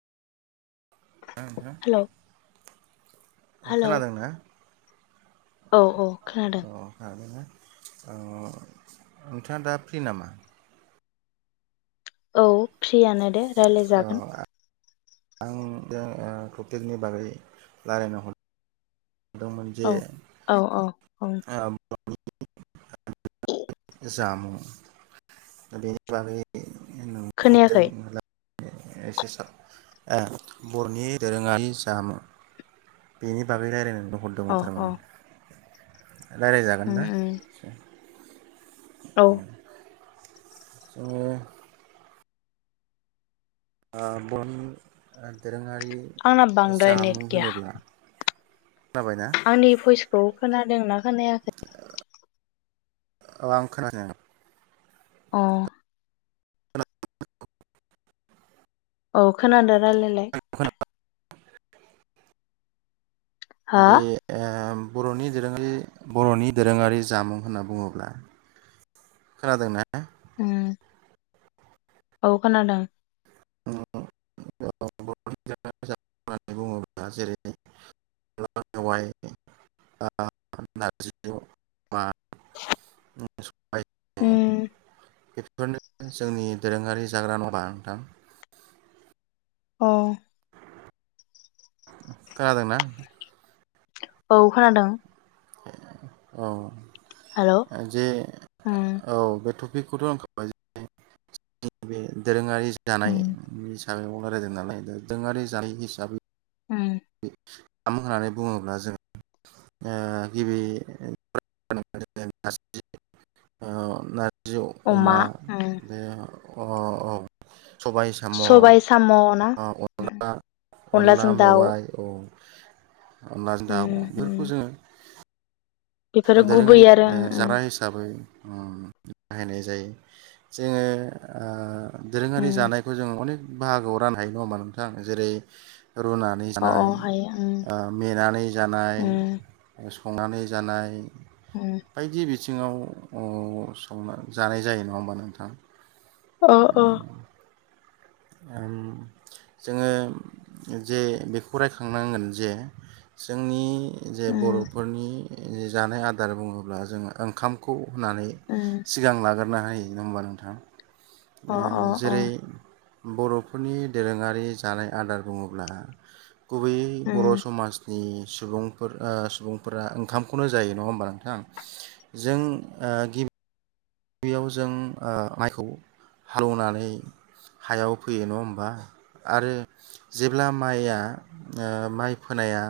Hello [unintelligible] hello खोनादोंना औ औ खोनादों अ नोंथाङा दा फ्रि नामा औ फ्रियानो दे रायलाय औ जागोन आं दा टपिकनि बागै रायलायनो हरदों दोंमोन जे औ औ औ औ आ [inaudible] [inaudible] जामुं दा बेनि बागै खोनायाखै ओ बर'नि दोरोङारि जामु बेनि बागै रायलायनो दं औ हरदोंमोन औ थारमाने रायलायजागोन उम ना उम औ औ बन [unintelligible] दोरोङारि आंना बांद्राय नेट जामुं गैया होनोब्ला खोनाबायना आंनि भइसखौ खोना दोंना खोनायाखै औ आं खोनादों नोंथां अ खोनादों औ खोनादों रायलायलाय हा दि आ बर'नि दोरोङारि बर'नि दोरोङारि जामुं होनना बुङोब्ला खोनादोंना उम औ खोनादों [unintelligible] [inaudible] [unintelligible] उम। बेफोरनो जोंनि दोरोङारि जाग्रा न'ङा होनबा नोंथां। अ। खोनादोंना? औ खोनादों। औ। हेलौ जे उम औ बे [unintelligible] बे दोरोङारि उम जानाय हिसाबै रायलायदों नालाय दा दोङारि जानाय हिसाबै उम [inaudible] होननानै बुङोब्ला जों गिबि [unintelligible] नारजि अमा बे अ औ। सबाय साम' सबाय साम' ना उम अनला अनला अनलाजों दाउ मेवाइ [inaudible] अनला जों उम दाउ उम बेफोरखौ जोङो। बेफोरो गुबै दोरोङारि आरो उम उम जाग्रा हिसाबै बाहायनाय जायो जोङो दोरोङारि उम जानायखौ जोङो अने बाहागोआव राननो हायो नङा होमबा नोंथां जेरै रुनानै अ अ जानाय हायो उम मेनानै जानाय उम संनानै जानाय उम बायदि बिथिं बिथिङाव संना जानाय जायो नङा होमबा नोंथां। अ अ। जोङो जे बेखौ रायखांनांगोन जे जोंनि जे उम बर'फोरनि जानाय आदार बुङोब्ला जों ओंखामखौ होननानै उम सिगां लागोन खुरना होयो नङा होमबा नोंथाङा। अ अ जेरै बर'फोरनि दोरोङारि जानाय आदार बुङोब्ला गुबैयै उम बर' समाजनि सुबुंफोर सुबुंफोरा ओंखामखौनो जायो नङा होमबा नोंथां जों गिबि गिबियाव जों माइखौ हालौवनानै हायाव फोयो नङा होमबा आरो जेब्ला माइया माइ फोनाया